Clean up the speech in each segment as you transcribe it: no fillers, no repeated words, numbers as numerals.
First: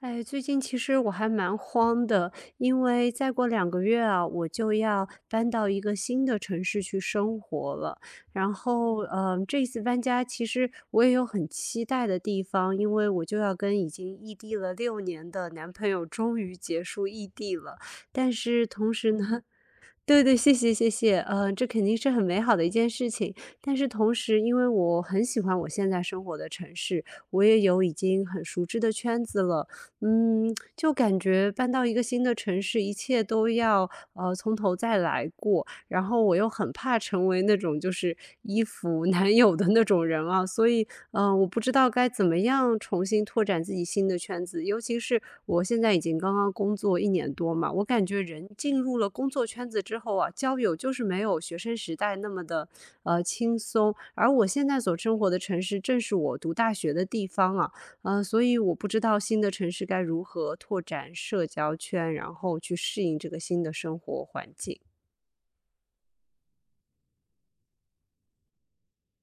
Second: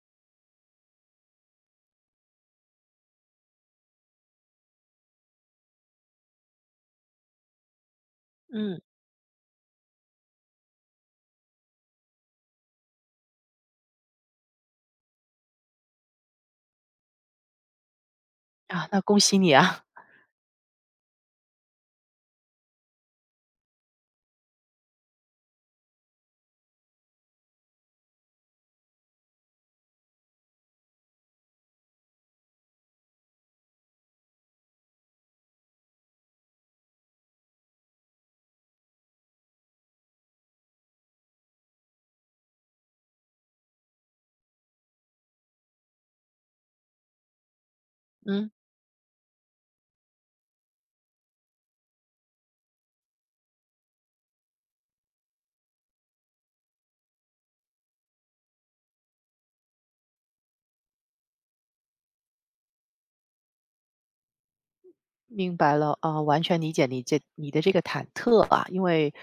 哎，最近其实我还蛮慌的，因为再过2个月啊，我就要搬到一个新的城市去生活了。然嗯，后，这次搬家其实我也有很期待的地方，因为我就要跟已经异地了6年的男朋友终于结束异地了。但是啊，同那时恭喜呢，你啊。对对，谢谢谢谢，这肯定是很美好的一件事情。但是同时，因为我很喜欢我现在生活的城市，我也有已经很熟知的圈子了，就感觉搬到一个新的城市，一切都要从头再来过。然后我又很怕成为那种就是依附男友的那种人啊，所以，我不知道该怎么样重新拓展自己新的圈子。尤其是我现在已经刚刚工作一年多嘛，我感觉人嗯，进入了工作圈子之后啊，交友就是没有学生时代那么的轻松。而我现在所生活的城市正是我读大学的地方啊，所以我不知道新的城市该如何拓展社交圈，然后去适应这个新的生活环境。明白了。啊，完全理解你的这个忐忑啊。因为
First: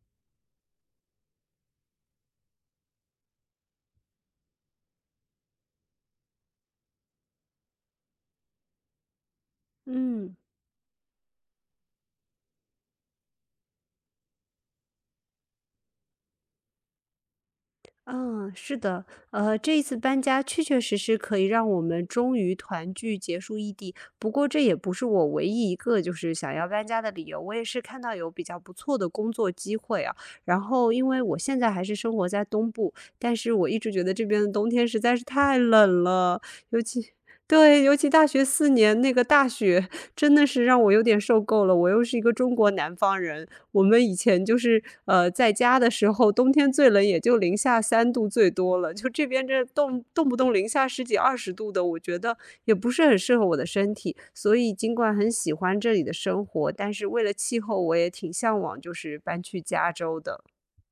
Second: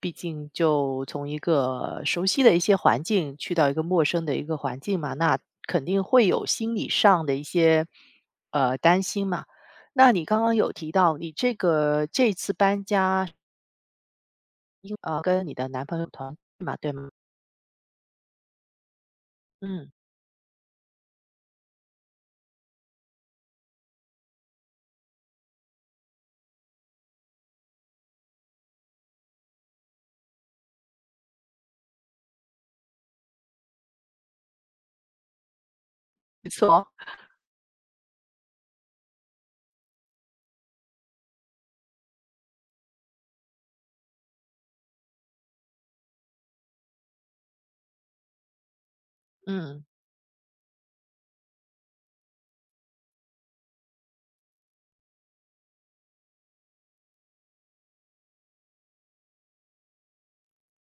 毕竟就从一个熟悉的一些环境去到一个陌生的一个环境嘛，那肯定会有心理上的一些担心嘛。那你嗯。刚刚有提到你这个这次搬家，跟你的男朋友团聚嘛，对吗？嗯，是的，这一嗯，次搬家确确实实可以让我们终于团聚，结束异地。不过这也不是我唯一一个就是想要搬家的理由，我也是看到有比较不错的工作机会啊。然后因为我现在还是生活在东部，但是我一直觉得这边的冬天实在是太冷了，没尤错。其对，尤其大学4年那个大雪真的是让我有点受够了。我又是一个中国南方人，我们以前就是在家的时候，冬天最冷也就零下3度最多了，就这边这嗯，动不动零下十几二十度的，我觉得也不是很适合我的身体。所以尽管很喜欢这里的生活，但是为了气候，我也挺向往就是搬去加州的。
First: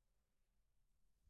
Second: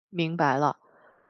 明白了。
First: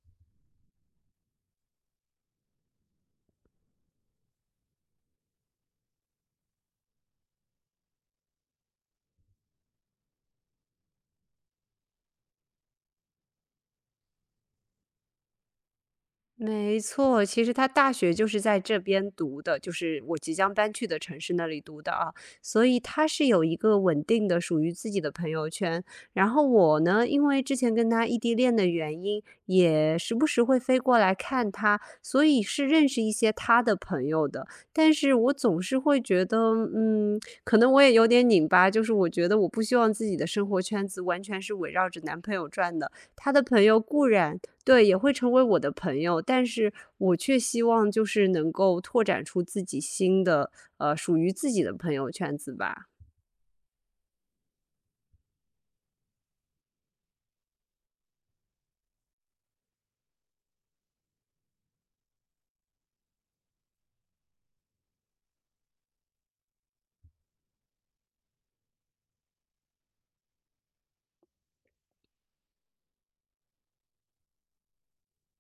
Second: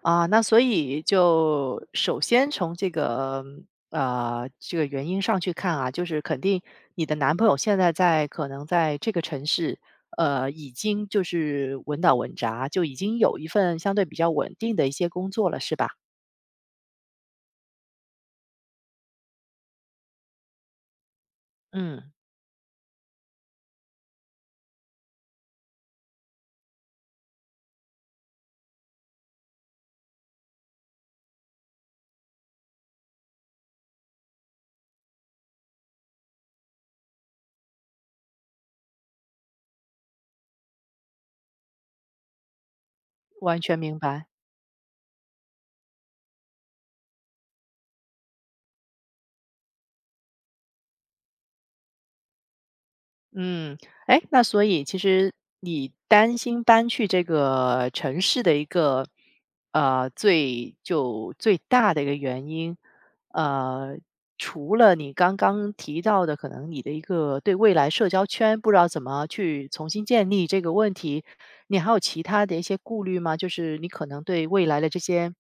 啊，那所以就首先从这个原因上去看啊，就是肯定你的男朋友现在可能在这个城市，呃，已经就是稳打稳扎，就已经有一份相对比较稳定的一些工作了，是吧？没错，其实他大学就是在这边读的，就是我即将搬去的城市那里读的嗯，啊，所以他是有一个稳定的属于自己的朋友圈。然后我呢，因为之前跟他异地恋的原因，也时不时会飞过来看他，所以是认识一些他的朋友的。但是我总是会觉得，嗯，可能我也有点拧巴，就是我觉得我不希望自己的生活圈子完全是围绕着男朋友转的。他的完朋全友明固白。然对，也会成为我的朋友，但是我却希望就是能够拓展出自己新的，属于自己的朋友圈子吧。嗯，哎，那所以其实你担心搬去这个城市的一个，呃，最大的一个原因，呃，除了你刚刚提到的，可能你的一个对未来社交圈不知道怎么去重新建立这个问题，你还有其他的一些顾虑吗？就是你可能对未来的这些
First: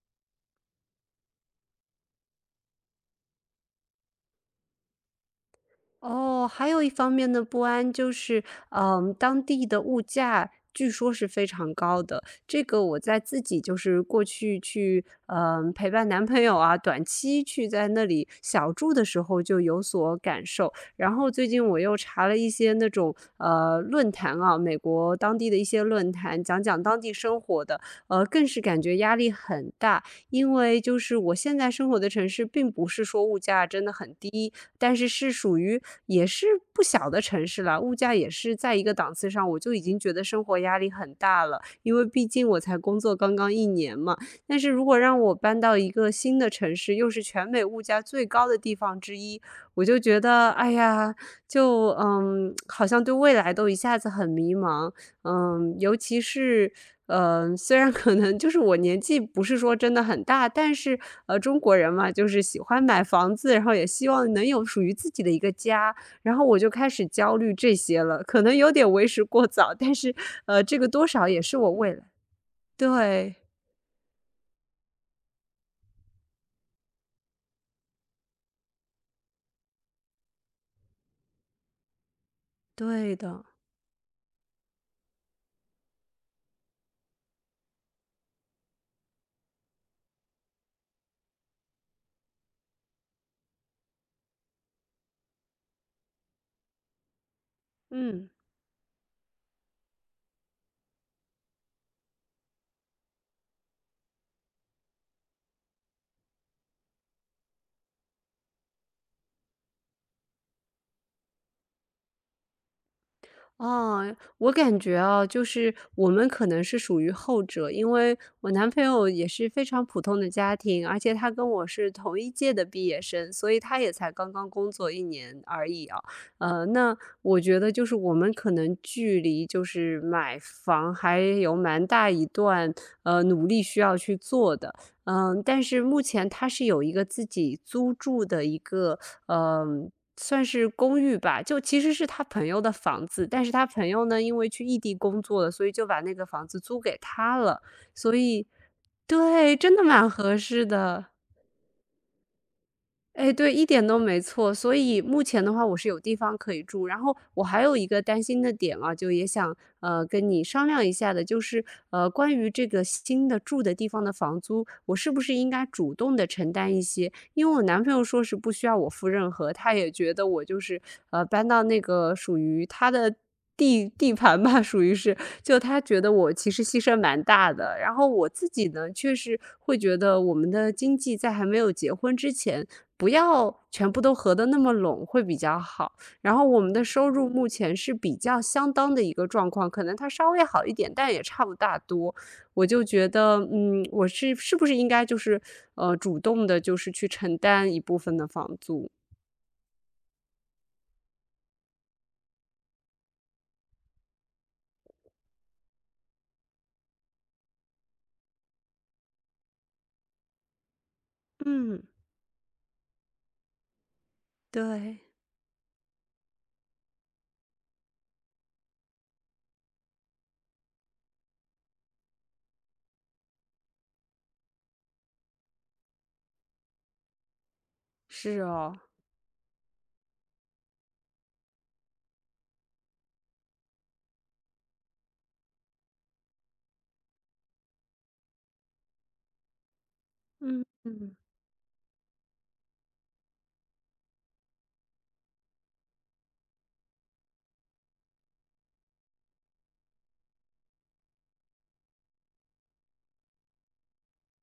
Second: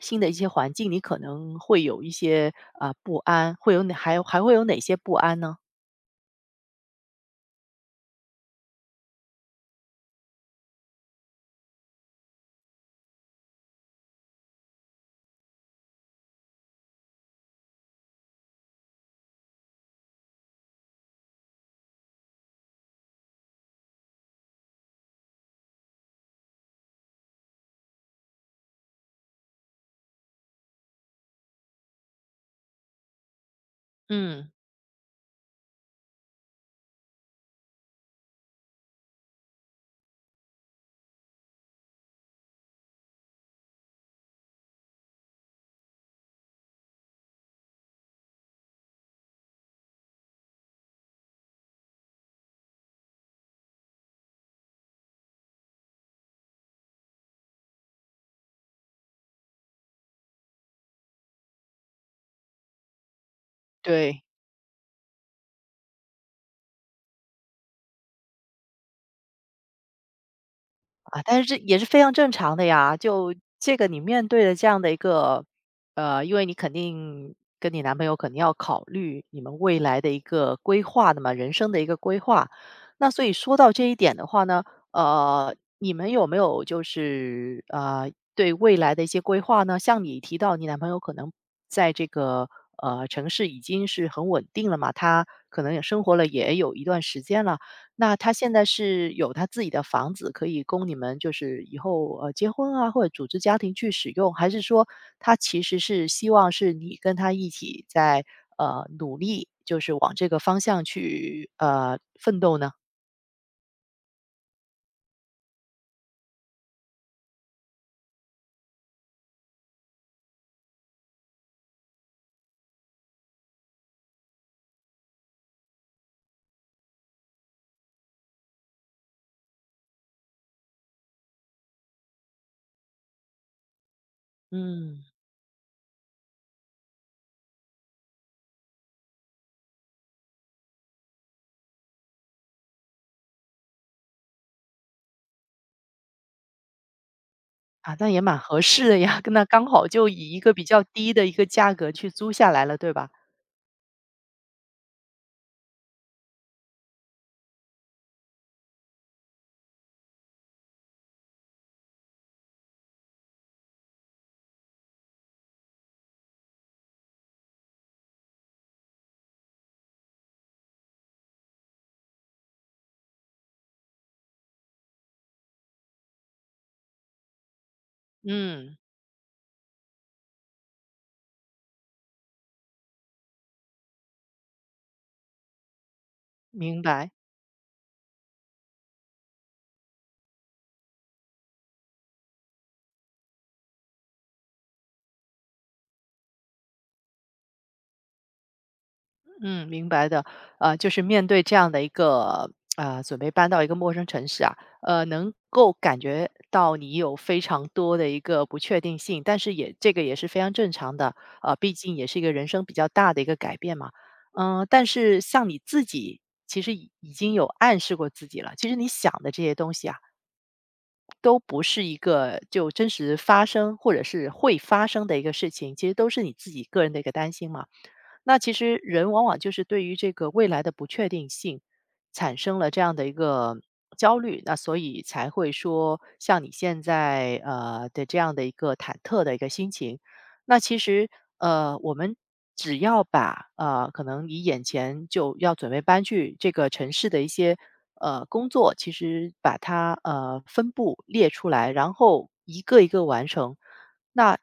新的一些环境，你可能会有一些啊、不安，会有哪些不安呢？哦，还有一方面的不安就是，当地的物价据说是非常高的。这个我在自己就是过去去，陪伴男朋友啊，短期去在那里小住的时候就有所感受。然后最近我又查了一些那种论坛啊，美国当地的一些论坛，讲讲当地生活的，更是感觉压力很大。因为就是我现在生活的城市，并不是说物价真的很嗯，低，但是是属于也是不小的城市了，物价也是在一个档次上，我就已经觉得生活压力很大了，因为毕竟我才工作刚刚一年嘛。但是如果让我搬到一个新的城市，又是全美物价最高的地方之一，我就觉得，哎呀，就，好像对未来都一下子很迷茫。尤其是，虽然可能就是我年纪不是说真的很大，但是，中国人嘛，就是喜欢买房子，然后也希对。望能有属于自己的一个家，然后我就开始焦虑这些了，可能有点为时过早，但是，这个多啊，少但也是这是我也是未来非常正常的呀。就对，这个你面对的这样的一个，呃，因为你肯定跟你男朋友肯定要考虑你们未来的一个规划的嘛，人生的一个规划。那对所以的，说到这一点的话呢，呃，你们有没有对未来的一些规划呢？像你提到你男朋友可能在这个城市已经是很稳定了嘛，他可能也生活了也有一段时间了。那嗯。他现在是有他自己的房子，可以供你们就是以后结婚啊，或者组织家庭去使用，还是说他其实是希望是你跟他一起在努力，就是往这个方向去奋斗呢？哦，我感觉啊，就是我们可能是属于后者，因为我男朋友也是非常普通的家庭，而且他跟我是同一届的毕业生，所以他也才刚刚工作一年而已啊。那我觉得就是我们可能距离就是买房还有蛮大一段努力需要去做的。嗯，但是目前他是有一个自己租住的一个嗯、呃算是公寓吧，就其实是他朋友的房子，但是他朋友呢，因为去异地工作了，所以就把那个房子租给他了，啊，那所也蛮以合适的呀，那对，刚真的好就蛮以合一个比适较的。低的一个价格去租下来了，对吧？哎，对，一点都没错。所以目前的话，我是有地方可以住。然后我还有一个担心的点啊，就也想跟你商量一下的，就是关于这个新的住的地方的房租，我是不是应该主动的承担一些？因为我男朋友说是不需要我付任何，他也觉得我就是搬到那个属于他的。地盘吧，属于是，就他觉得我其实牺牲蛮大的，然后我自己嗯，呢，确实会觉得我们的经济在还没有结婚之前，不要全部都合的那么拢会比较好。然后我们明的白。收入目前是比较相当的一个状况，可能它稍微好一点，但也差不大多。我就觉得，我是是不是应该就是主动的，就是去承担一部分的房租？嗯，明白的。呃，就是面对这样的一个，准备搬到一个陌生城市啊，呃，能够感觉到你有非常多的一个不确定性，但是也这个也是非常正常的，呃，毕嗯，竟也是一个人生比较大的一个改变嘛。嗯、但对，是像你自己，其实已经有暗示过自己了，其实你想的这些东西啊，都不是一个就真实发生或者是会发生的一个事情，其实都是你自己个人的一个担心嘛。那是其实哦，人往往就是对于这个未来的不确定性产生了这样的一个焦虑，那所以才会说像你现在的这样的一个忐忑的一个心情。那嗯其实嗯呃，我们只要把可能你眼前就要准备搬去这个城市的一些工作，其实把它分布列出来，然后一个一个完成。那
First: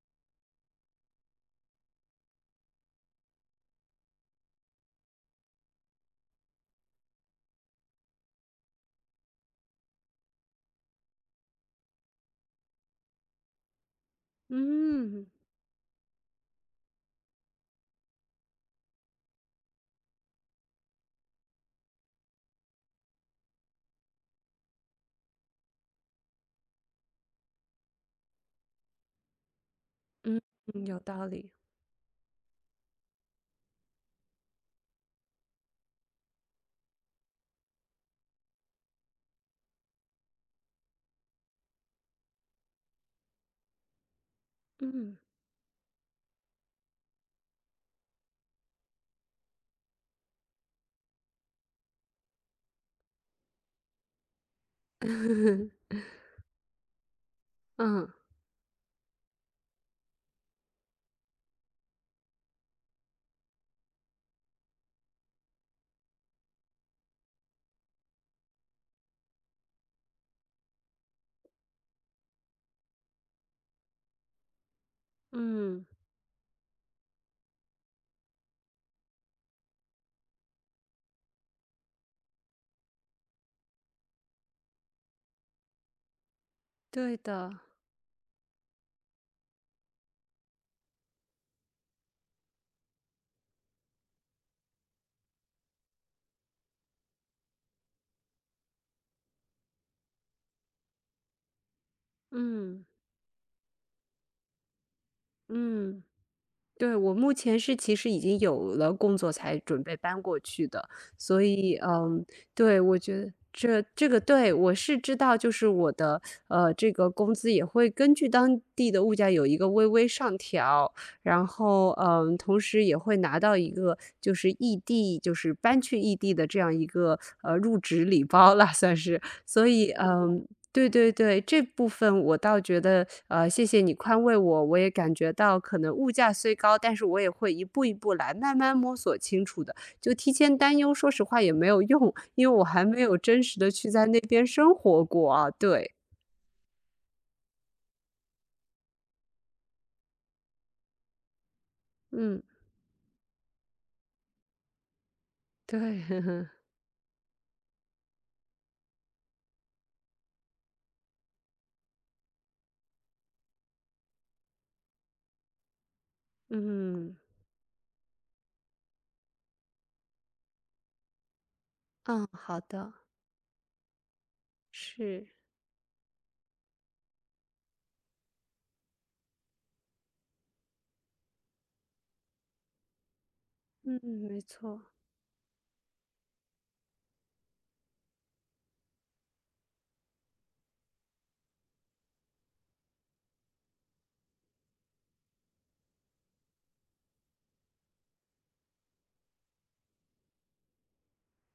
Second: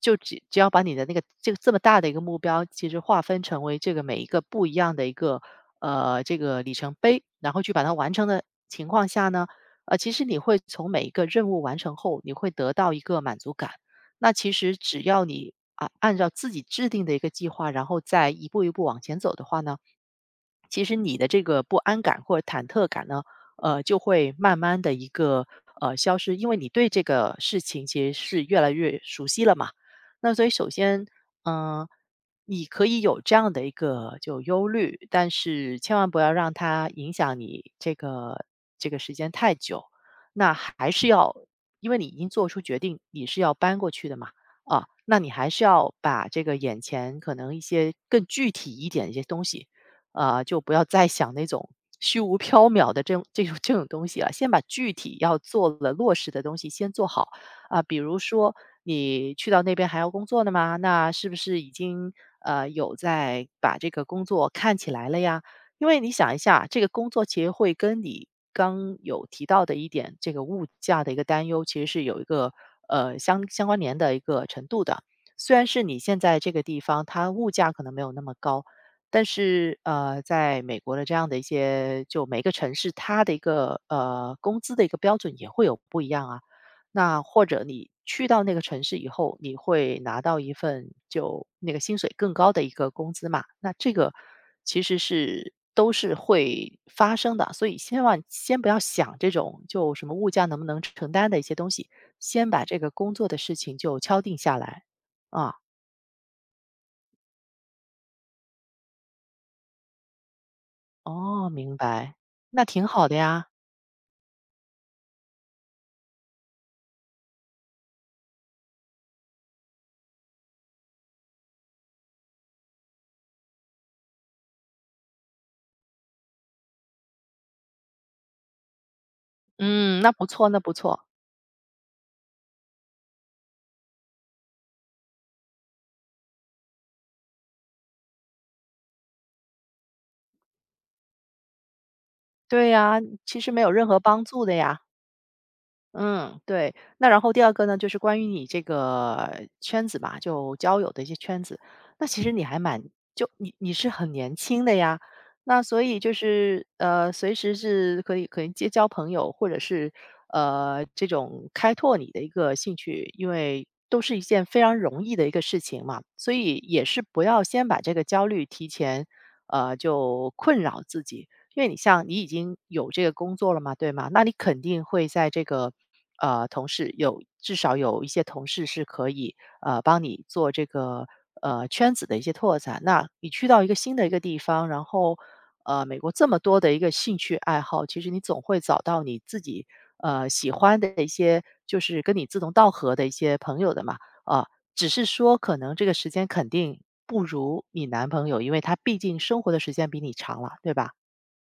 就只要把你的那个这个这么大的一个目标，其实划分成为这个每一个不一样的一个这个里程碑，然后去把它完成的情况下呢，呃，其实你会从每一个任务完成后，你会得到一个满足感。那其实只要嗯你啊按照自己制定的一个计划，然后再一步一步往前走的话呢，其实你的这个不安感或者忐忑感呢，呃，就会慢慢的一个消失，因为你对这个事情其实是越来越熟悉了嘛。那嗯，所以首有先，道理，嗯、你可以有这样的一个就忧虑，但是千万不要让它影响你这个这个时间太久。那还是要，因为你已经做出决定，你是要搬过去的嘛，啊，嗯 那你还是要把这个眼前可能一些更具体一点的一些东西，就不要再想那种虚无缥缈的这种东西了，先把具体要做 的落实的东西先做好啊。比嗯如说你去到那边还要工作的吗？那是不是已经有在把这个工作看起来了呀？因为你想一下，这个工作其实会跟你刚有提到的一点，这个物价的一个担忧，其实是有一个相关联的一个程度的。虽然是嗯，你现在这个地方，它物价可能没有那么高，但是，呃，在美国的这样的一些就每个城市它的一个，呃，工资的一个标准也会有不一样啊。对那或的，者你去到那个城市以后，你会拿到一份就那个薪水更高的一个工资嘛，那这个其实是都是会发生的。所以千万先不要想这种就什么物价能不能承担的一些东西，先把这嗯个工作的事情就敲定下来。啊，嗯。对，我目前是其实已经有了工作才准备搬过去的，所哦，明以，白，那对，挺我好的觉得呀。这个对，我是知道，就是我的这个工资也会根据当地的物价有一个微微上调，然后同时也会拿到一个就是异地，就是搬去异地的这样一个入职礼包了，算是，所以嗯，那不嗯错，嗯那不对错。对对，这部分我倒觉得，谢谢你宽慰我，我也感觉到可能物价虽高，但是我也会一步一步来，慢慢摸索清楚的。就提前担忧，说实话也没有用，因为我对还呀，没有其真实实没有的任去何在那帮助边的生呀。活过啊。对，嗯，对。那然后第二个呢，就是关于你这个圈子吧，就交友的一些圈子。那其实你嗯，还蛮就你是很年轻的呀，那所以对，就 是呃，随时是可以结交朋友，或者是这种开拓你的一个兴趣，因为都是一件非常容易的一个事情嘛，所以也是嗯，不要先把这个焦虑提前就困扰自己。因为你像你已嗯，经好有的，这个工作了嘛，对吗？那你肯定会是，在这个同事有至少有一些同事是可以帮你做这个圈子的一些拓展。那你去到一个新嗯，的一个地没方，错。然后美国这么多的一个兴趣爱好，其实你总会找到你自己喜欢的一些就是跟你志同道合的一些朋友的嘛。啊，只是说可能这个时间肯定不如你男朋友，因为他毕竟生活的时间比你长了，对吧？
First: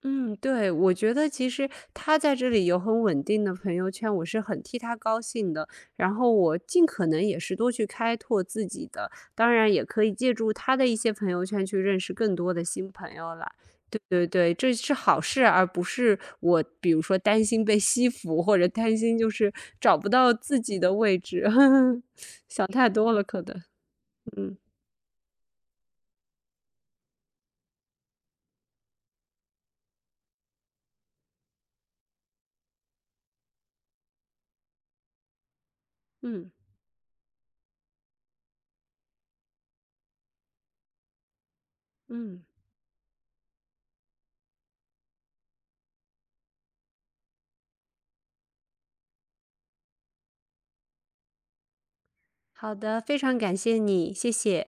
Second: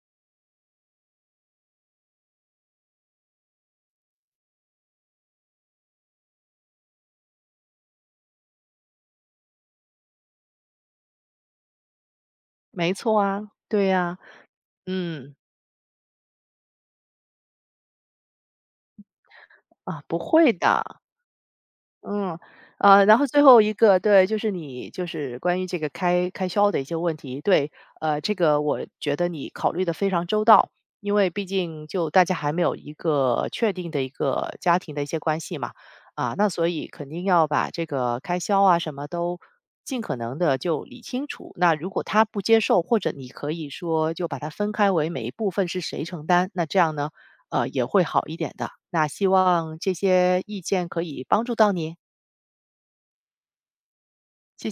嗯，对，我觉得其实他在这里有很稳定的朋友圈，我是很替他高兴的。然后我尽可能也是多去开拓自己的，当然也可以借助他的一些朋友圈去认识更多的新没朋错友啊，啦。对对呀，对对，这是好嗯，事，而不是我比如说担心被吸附，或者担心就是找啊，不不到会自己的的，位置，嗯，想太呃，多然了后最可后能。一个，对，就是嗯你关于这个开销的一些问题，对，呃，这个我觉得你考虑的非常周到，因为毕竟就大家还没有一个确定的一个家庭的一些关系嘛，啊，那嗯所以肯定要把这个开销啊什么都尽可能的就理清楚。那如果他不嗯，接受，或者你可以说就把它分开为每一部分是谁承担，那这样呢，呃，也会好一点的。那希望这些意见可以帮助到你。好的，非常感谢你，谢谢。